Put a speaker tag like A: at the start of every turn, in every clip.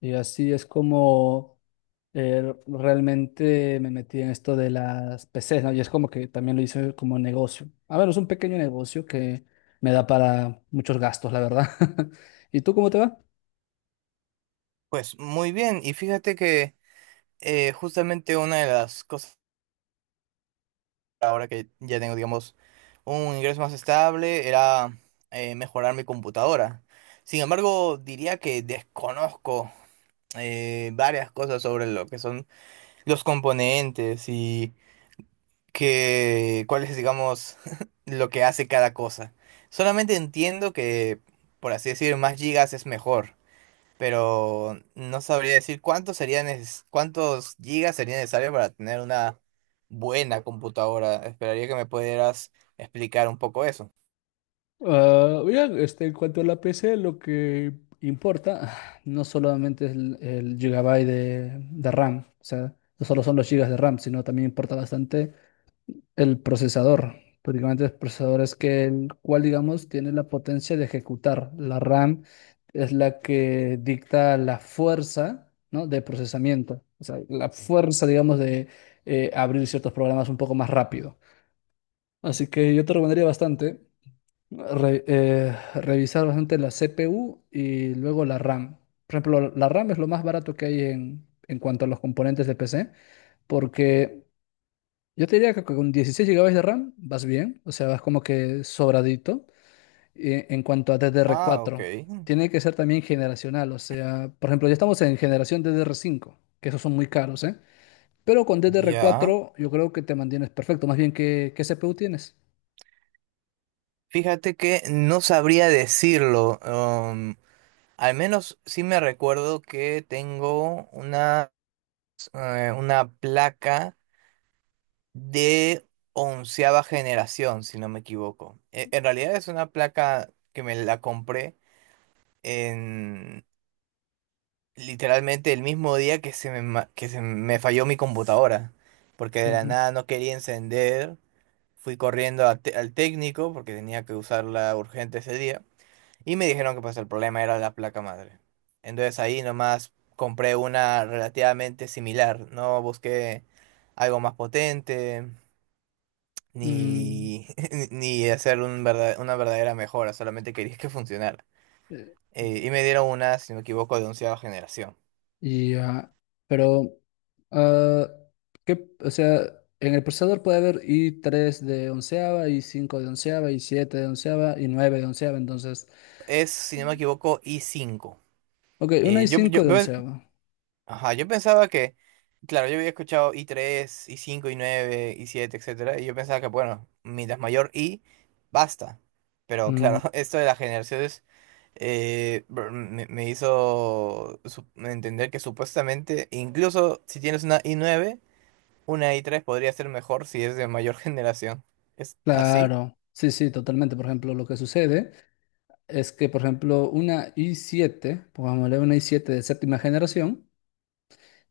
A: Y así es como realmente me metí en esto de las PCs, ¿no? Y es como que también lo hice como negocio. A ver, es un pequeño negocio que me da para muchos gastos, la verdad. ¿Y tú cómo te va?
B: Pues muy bien, y fíjate que justamente una de las cosas ahora que ya tengo, digamos, un ingreso más estable era mejorar mi computadora. Sin embargo, diría que desconozco varias cosas sobre lo que son los componentes y que cuál es, digamos, lo que hace cada cosa. Solamente entiendo que, por así decir, más gigas es mejor. Pero no sabría decir cuántos gigas sería necesario para tener una buena computadora. Esperaría que me pudieras explicar un poco eso.
A: Ah, bien, en cuanto a la PC, lo que importa no solamente es el gigabyte de RAM, o sea, no solo son los gigas de RAM, sino también importa bastante el procesador. Prácticamente el procesador es que el cual, digamos, tiene la potencia de ejecutar. La RAM es la que dicta la fuerza, ¿no? De procesamiento, o sea, la fuerza, digamos, de abrir ciertos programas un poco más rápido. Así que yo te recomendaría bastante revisar bastante la CPU y luego la RAM. Por ejemplo, la RAM es lo más barato que hay en cuanto a los componentes de PC, porque yo te diría que con 16 gigabytes de RAM vas bien, o sea, vas como que sobradito. En cuanto a ddr
B: Ah, ok.
A: cuatro, tiene que ser también generacional. O sea, por ejemplo, ya estamos en generación ddr cinco, que esos son muy caros, ¿eh? Pero con ddr
B: Ya.
A: cuatro yo creo que te mantienes perfecto. Más bien, qué CPU tienes?
B: Fíjate que no sabría decirlo. Al menos sí me recuerdo que tengo una placa de onceava generación, si no me equivoco. En realidad es una placa que me la compré en literalmente el mismo día que que se me falló mi computadora, porque de la
A: Ujú.
B: nada no quería encender, fui corriendo al técnico porque tenía que usarla urgente ese día, y me dijeron que pues el problema era la placa madre. Entonces ahí nomás compré una relativamente similar, no busqué algo más potente,
A: Mm,
B: ni, ni hacer una verdadera mejora, solamente quería que funcionara.
A: eh,
B: Y me dieron una, si no me equivoco, de onceava generación.
A: y, ah, pero, ah, ¿qué- o sea, en el procesador puede haber i tres de onceava, i cinco de onceava, i siete de onceava y 9 de onceava, entonces...
B: Es, si no me equivoco, i cinco.
A: Ok, una
B: Eh,
A: y
B: yo,
A: cinco
B: yo,
A: de
B: yo-
A: onceavo.
B: ajá, yo pensaba que, claro, yo había escuchado i tres i cinco i nueve i siete etcétera, y yo pensaba que, bueno, mientras mayor I, basta. Pero
A: Mm,
B: claro, esto de las generaciones me hizo entender que supuestamente, incluso si tienes una i nueve una i tres podría ser mejor si es de mayor generación. ¿Es así?
A: claro, sí, totalmente. Por ejemplo, lo que sucede es que, por ejemplo, una y siete, pongámosle una y siete de séptima generación,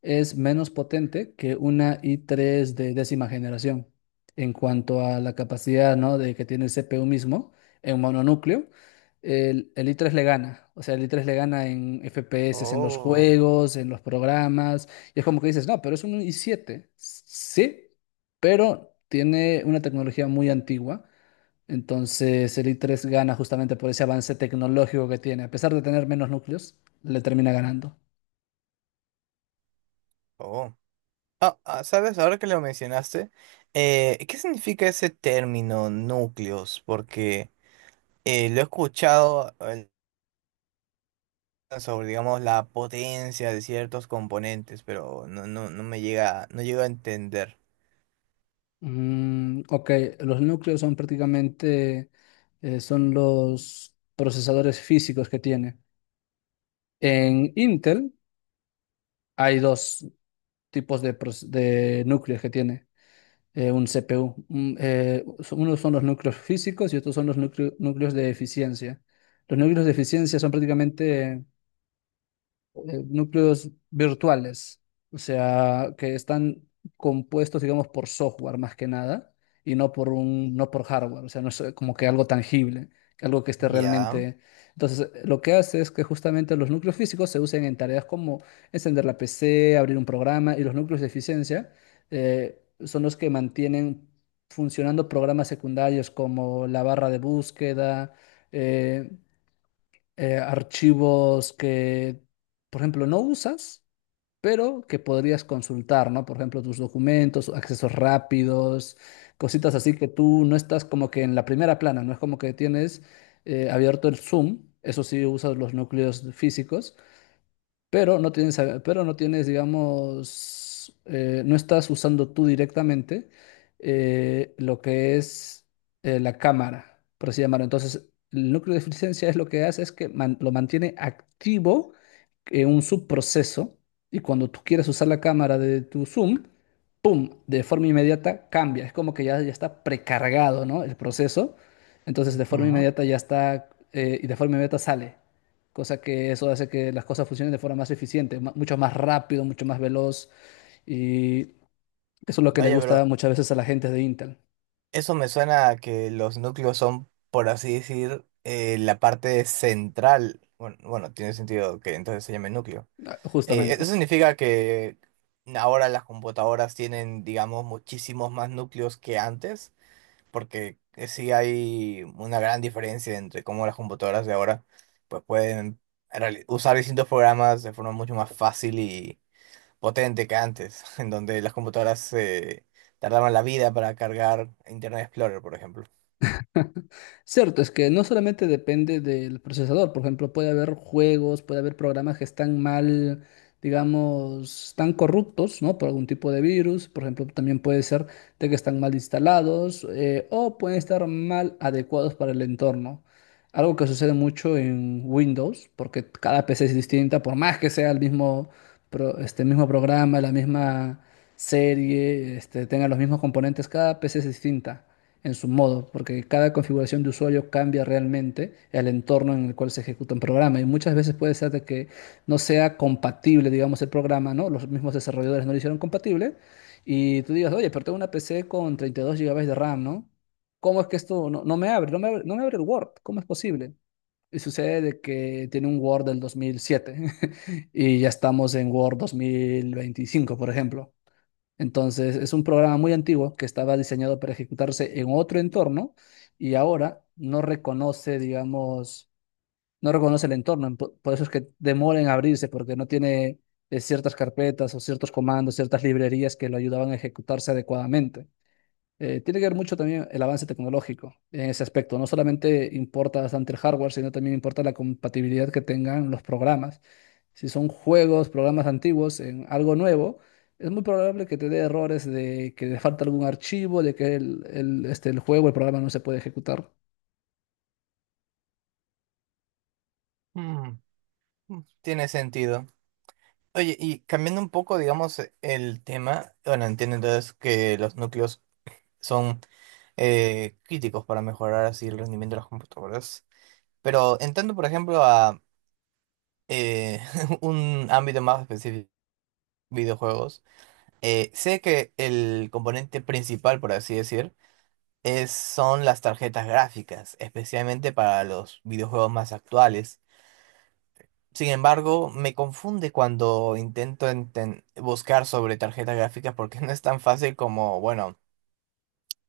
A: es menos potente que una i3 de décima generación en cuanto a la capacidad, ¿no? De que tiene el CPU mismo en mononúcleo. El i3 le gana, o sea, el i3 le gana en FPS, en los
B: Oh,
A: juegos, en los programas, y es como que dices, no, pero es un i7. Sí, pero tiene una tecnología muy antigua, entonces el i3 gana justamente por ese avance tecnológico que tiene. A pesar de tener menos núcleos, le termina ganando.
B: oh. Ah, ah, ¿sabes? Ahora que lo mencionaste, ¿qué significa ese término núcleos? Porque lo he escuchado sobre, digamos, la potencia de ciertos componentes, pero no me llega, no llego a entender.
A: Mm, ok, los núcleos son prácticamente son los procesadores físicos que tiene. En Intel hay dos tipos de, de núcleos que tiene un CPU. Unos son los núcleos físicos y otros son los núcleos de eficiencia. Los núcleos de eficiencia son prácticamente núcleos virtuales, o sea, que están compuestos, digamos, por software más que nada, y no por un, no por hardware. O sea, no es como que algo tangible, algo que esté
B: Ya.
A: realmente. Entonces, lo que hace es que justamente los núcleos físicos se usen en tareas como encender la PC, abrir un programa, y los núcleos de eficiencia son los que mantienen funcionando programas secundarios como la barra de búsqueda, eh, archivos que, por ejemplo, no usas, pero que podrías consultar, ¿no? Por ejemplo, tus documentos, accesos rápidos, cositas así que tú no estás como que en la primera plana. No es como que tienes abierto el Zoom, eso sí usas los núcleos físicos, pero pero no tienes, digamos, no estás usando tú directamente lo que es la cámara, por así llamarlo. Entonces, el núcleo de eficiencia es lo que hace es que lo mantiene activo en un subproceso, y cuando tú quieres usar la cámara de tu Zoom, ¡pum!, de forma inmediata cambia. Es como que ya, ya está precargado, ¿no? El proceso. Entonces, de forma
B: Ujú.
A: inmediata ya está, y de forma inmediata sale, cosa que eso hace que las cosas funcionen de forma más eficiente, mucho más rápido, mucho más veloz, y eso es lo que le
B: Vaya,
A: gusta
B: pero
A: muchas veces a la gente de Intel.
B: eso me suena a que los núcleos son, por así decir, la parte central. Bueno, bueno, tiene sentido que entonces se llame núcleo.
A: Ah,
B: Eso
A: justamente.
B: significa que ahora las computadoras tienen, digamos, muchísimos más núcleos que antes, porque sí hay una gran diferencia entre cómo las computadoras de ahora pues pueden usar distintos programas de forma mucho más fácil y potente que antes, en donde las computadoras tardaban la vida para cargar Internet Explorer, por ejemplo.
A: Cierto, es que no solamente depende del procesador. Por ejemplo, puede haber juegos, puede haber programas que están mal, digamos, están corruptos, ¿no? Por algún tipo de virus. Por ejemplo, también puede ser de que están mal instalados, o pueden estar mal adecuados para el entorno. Algo que sucede mucho en Windows, porque cada PC es distinta, por más que sea el mismo, este mismo programa, la misma serie, este, tenga los mismos componentes, cada PC es distinta en su modo, porque cada configuración de usuario cambia realmente el entorno en el cual se ejecuta un programa, y muchas veces puede ser de que no sea compatible, digamos, el programa, ¿no? Los mismos desarrolladores no lo hicieron compatible y tú digas, oye, pero tengo una PC con 32 gigabytes de RAM, ¿no? ¿Cómo es que esto no me abre? No me abre, no me abre el Word, ¿cómo es posible? Y sucede de que tiene un Word del 2007 y ya estamos en Word 2025, por ejemplo. Entonces, es un programa muy antiguo que estaba diseñado para ejecutarse en otro entorno y ahora no reconoce, digamos, no reconoce el entorno. Por eso es que demora en abrirse, porque no tiene ciertas carpetas o ciertos comandos, ciertas librerías que lo ayudaban a ejecutarse adecuadamente. Tiene que ver mucho también el avance tecnológico en ese aspecto. No solamente importa bastante el hardware, sino también importa la compatibilidad que tengan los programas. Si son juegos, programas antiguos en algo nuevo, es muy probable que te dé errores de que le falta algún archivo, de que el juego, el programa no se puede ejecutar.
B: Mm, mm, tiene sentido. Oye, y cambiando un poco, digamos, el tema, bueno, entiendo entonces que los núcleos son críticos para mejorar así el rendimiento de las computadoras. Pero entrando, por ejemplo, a eh, un ámbito más específico, videojuegos, sé que el componente principal, por así decir, son las tarjetas gráficas, especialmente para los videojuegos más actuales. Sin embargo, me confunde cuando buscar sobre tarjetas gráficas porque no es tan fácil como, bueno,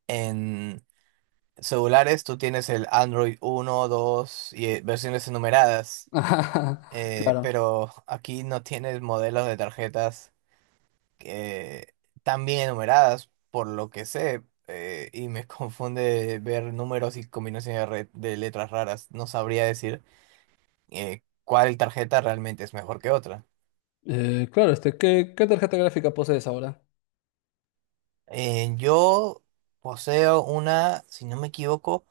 B: en celulares tú tienes el Android uno, 2 y versiones enumeradas,
A: Ajá, claro.
B: pero aquí no tienes modelos de tarjetas eh, tan bien enumeradas, por lo que sé, y me confunde ver números y combinaciones de letras raras. No sabría decir cuál tarjeta realmente es mejor que otra.
A: Claro, este, qué tarjeta gráfica posees ahora?
B: Yo poseo una, si no me equivoco,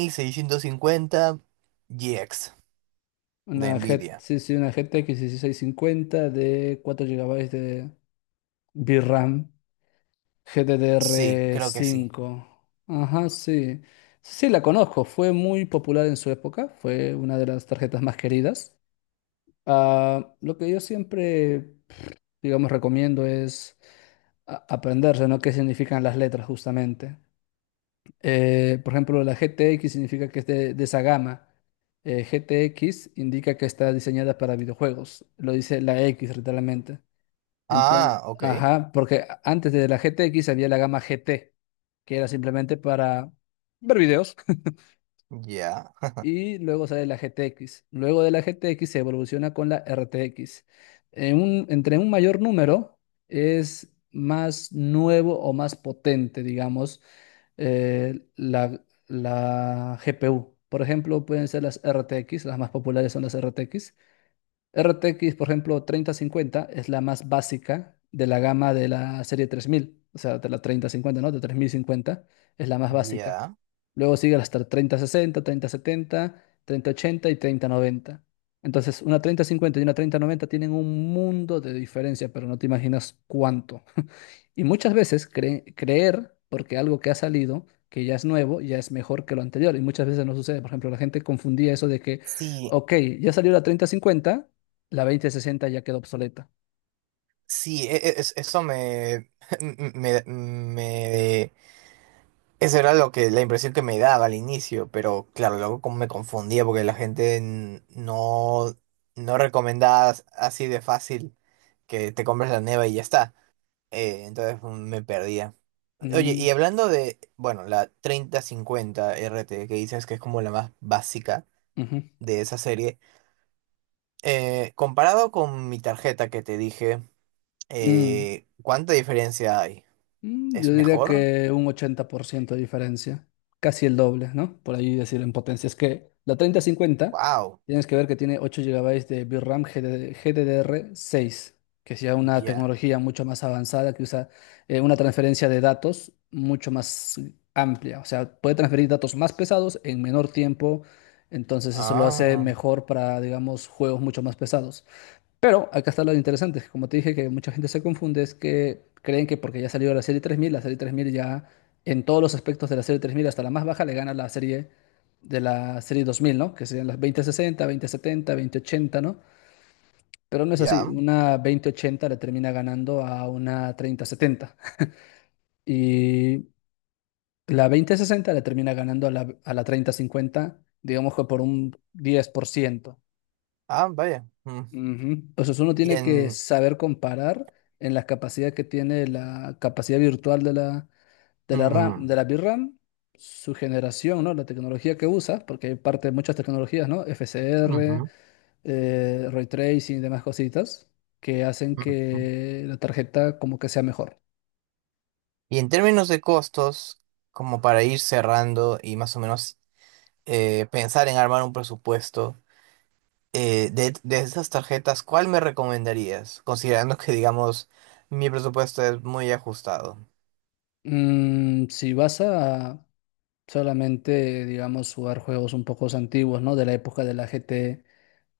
B: 1650 GX de
A: Una G,
B: Nvidia.
A: sí, una GTX 1650 de 4 gigabytes de VRAM.
B: Sí, creo que sí.
A: GDDR5. Ajá, sí. Sí, la conozco. Fue muy popular en su época. Fue una de las tarjetas más queridas. Ah, lo que yo siempre, digamos, recomiendo es aprenderse, ¿no? ¿Qué significan las letras justamente? Por ejemplo, la GTX significa que es de esa gama. GTX indica que está diseñada para videojuegos. Lo dice la X literalmente. Entonces,
B: Ah, ok.
A: ajá, porque antes de la GTX había la gama GT que era simplemente para ver videos.
B: Ya,
A: Y luego sale la GTX. Luego de la GTX se evoluciona con la RTX. Entre un mayor número es más nuevo o más potente, digamos, la GPU. Por ejemplo, pueden ser las RTX, las más populares son las RTX. RTX, por ejemplo, treinta cincuenta es la más básica de la gama de la serie tres mil, o sea, de la treinta cincuenta, ¿no? De 3050 es la más básica.
B: ya.
A: Luego sigue hasta treinta sesenta, treinta setenta, treinta ochenta y treinta noventa. Entonces, una treinta cincuenta y una treinta noventa tienen un mundo de diferencia, pero no te imaginas cuánto. Y muchas veces creer porque algo que ha salido, que ya es nuevo, ya es mejor que lo anterior. Y muchas veces no sucede. Por ejemplo, la gente confundía eso de que,
B: Sí,
A: ok, ya salió la treinta cincuenta, la veinte sesenta ya quedó obsoleta.
B: sí, eso me, me- eso era lo que, la impresión que me daba al inicio, pero claro, luego como me confundía porque la gente no recomendaba así de fácil que te compres la neva y ya está. Entonces mm, me perdía. Oye,
A: Mm,
B: y hablando de, bueno, la treinta cincuenta R T que dices que es como la más básica
A: ujú,
B: de esa serie. Comparado con mi tarjeta que te dije,
A: mm.
B: ¿cuánta diferencia hay?
A: Yo
B: ¿Es
A: diría
B: mejor?
A: que un 80% de diferencia, casi el doble, ¿no? Por ahí decir en potencia. Es que la treinta cincuenta
B: Wow,
A: tienes que ver que tiene 8 gigabytes de VRAM GD GDDR6, que es ya una
B: ya.
A: tecnología mucho más avanzada, que usa una transferencia de datos mucho más amplia. O sea, puede transferir datos más pesados en menor tiempo, entonces eso lo hace
B: Ah,
A: mejor para, digamos, juegos mucho más pesados. Pero acá está lo interesante, que como te dije que mucha gente se confunde, es que creen que porque ya salió la serie 3000, la serie 3000 ya en todos los aspectos de la serie 3000 hasta la más baja, le gana la serie 2000, ¿no? Que serían las veinte sesenta, veinte setenta, veinte ochenta, ¿no? Pero no es así,
B: ya.
A: una veinte ochenta le termina ganando a una treinta setenta, y la veinte sesenta le termina ganando a la treinta cincuenta, digamos que por un 10%.
B: Ah, vaya. Mm.
A: Ujú. Pues eso uno
B: Y
A: tiene que
B: en...
A: saber comparar en la capacidad que tiene, la capacidad virtual de la RAM, de
B: mm,
A: la VRAM, su generación, ¿no? La tecnología que usa, porque hay parte de muchas tecnologías, ¿no? FSR,
B: ujú,
A: ray tracing y demás cositas que hacen
B: ujú.
A: que la tarjeta como que sea mejor.
B: Y en términos de costos, como para ir cerrando y más o menos pensar en armar un presupuesto, de esas tarjetas, ¿cuál me recomendarías? Considerando que, digamos, mi presupuesto es muy ajustado.
A: Mm, si vas a solamente, digamos, jugar juegos un poco antiguos, ¿no? De la época de la GT,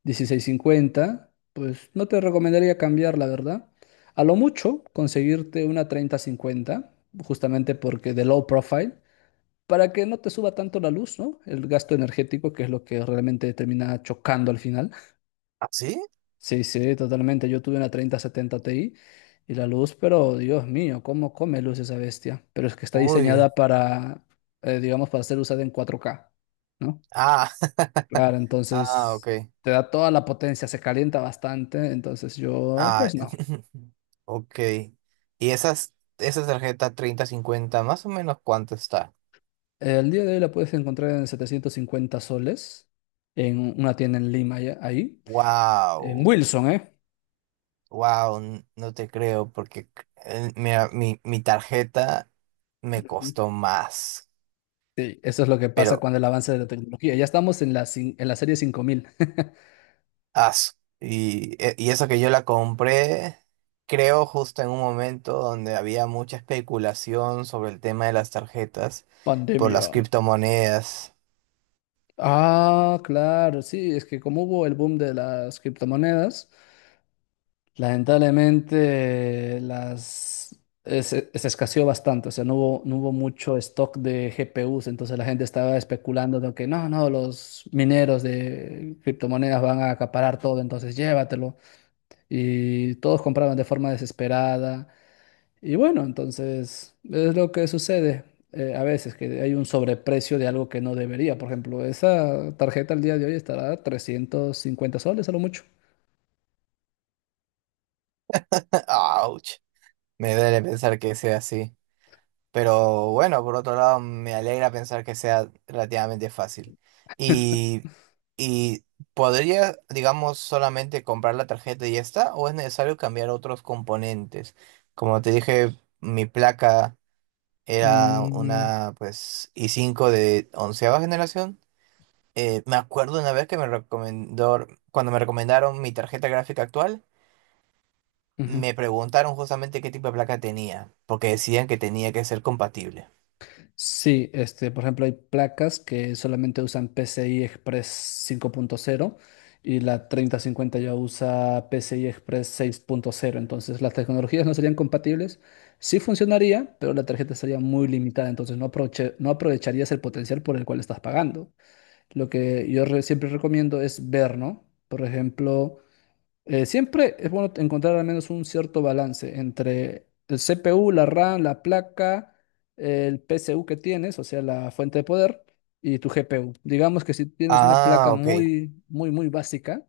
A: dieciséis cincuenta, pues no te recomendaría cambiar, la verdad. A lo mucho, conseguirte una treinta cincuenta justamente porque de low profile, para que no te suba tanto la luz, ¿no? El gasto energético, que es lo que realmente termina chocando al final.
B: ¿Así?
A: Sí, totalmente. Yo tuve una treinta setenta Ti y la luz, pero Dios mío, ¿cómo come luz esa bestia? Pero es que está
B: Uy.
A: diseñada para, digamos, para ser usada en cuatro k, ¿no?
B: Ah,
A: Claro,
B: ah, ok.
A: entonces te da toda la potencia, se calienta bastante, entonces yo,
B: Ah,
A: pues no.
B: ok. Y esas, esa tarjeta treinta, cincuenta, más o menos cuánto está.
A: El día de hoy la puedes encontrar en 750 soles, en una tienda en Lima, ahí, en
B: Wow,
A: Wilson, ¿eh?
B: wow, no te creo, porque mira, mi tarjeta me
A: Ujú.
B: costó más.
A: Sí, eso es lo que pasa
B: Pero,
A: cuando el avance de la tecnología. Ya estamos en la, en la serie cinco mil.
B: as, y eso que yo la compré, creo justo en un momento donde había mucha especulación sobre el tema de las tarjetas por las
A: Pandemia.
B: criptomonedas.
A: Ah, claro, sí, es que como hubo el boom de las criptomonedas, lamentablemente las se escaseó bastante. O sea, no hubo mucho stock de GPUs, entonces la gente estaba especulando de que no, los mineros de criptomonedas van a acaparar todo, entonces llévatelo. Y todos compraban de forma desesperada. Y bueno, entonces es lo que sucede a veces, que hay un sobreprecio de algo que no debería. Por ejemplo, esa tarjeta al día de hoy estará a 350 soles a lo mucho.
B: Ouch. Me duele pensar que sea así, pero bueno, por otro lado, me alegra pensar que sea relativamente fácil. Y, y podría, digamos, solamente comprar la tarjeta y ya está, o es necesario cambiar otros componentes. Como te dije, mi placa era
A: Mm,
B: una, pues, i cinco de onceava generación. Me acuerdo una vez que cuando me recomendaron mi tarjeta gráfica actual,
A: ujú.
B: me preguntaron justamente qué tipo de placa tenía, porque decían que tenía que ser compatible.
A: Sí, este, por ejemplo, hay placas que solamente usan PCI Express 5.0, y la 3050 ya usa PCI Express 6.0, entonces las tecnologías no serían compatibles. Sí funcionaría, pero la tarjeta sería muy limitada, entonces no aprovecharías el potencial por el cual estás pagando. Lo que yo siempre recomiendo es ver, ¿no? Por ejemplo, siempre es bueno encontrar al menos un cierto balance entre el CPU, la RAM, la placa, el PSU que tienes, o sea, la fuente de poder, y tu GPU. Digamos que si tienes una placa
B: Ah, ok.
A: muy, muy, muy básica,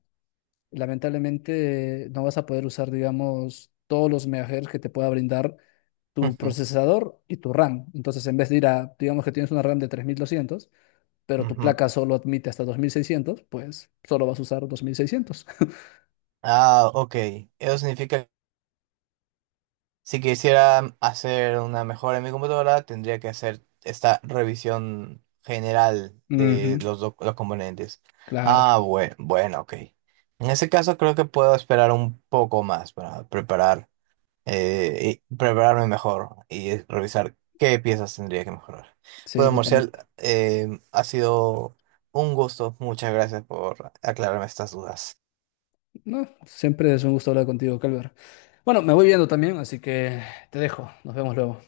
A: lamentablemente no vas a poder usar, digamos, todos los megahertz que te pueda brindar tu procesador y tu RAM. Entonces, en vez de ir a, digamos que tienes una RAM de tres mil doscientos, pero tu
B: Ujú.
A: placa solo admite hasta dos mil seiscientos, pues solo vas a usar 2600.
B: Ah, ok. Eso significa que si quisiera hacer una mejora en mi computadora, tendría que hacer esta revisión general de
A: Ujú,
B: los componentes.
A: claro.
B: Ah, bueno, bueno, ok. En ese caso creo que puedo esperar un poco más para preparar. Y prepararme mejor y revisar qué piezas tendría que mejorar.
A: Sí,
B: Bueno, Marcial,
A: totalmente.
B: eh, ha sido un gusto. Muchas gracias por aclararme estas dudas.
A: No, siempre es un gusto hablar contigo, Calver. Bueno, me voy viendo también, así que te dejo. Nos vemos luego.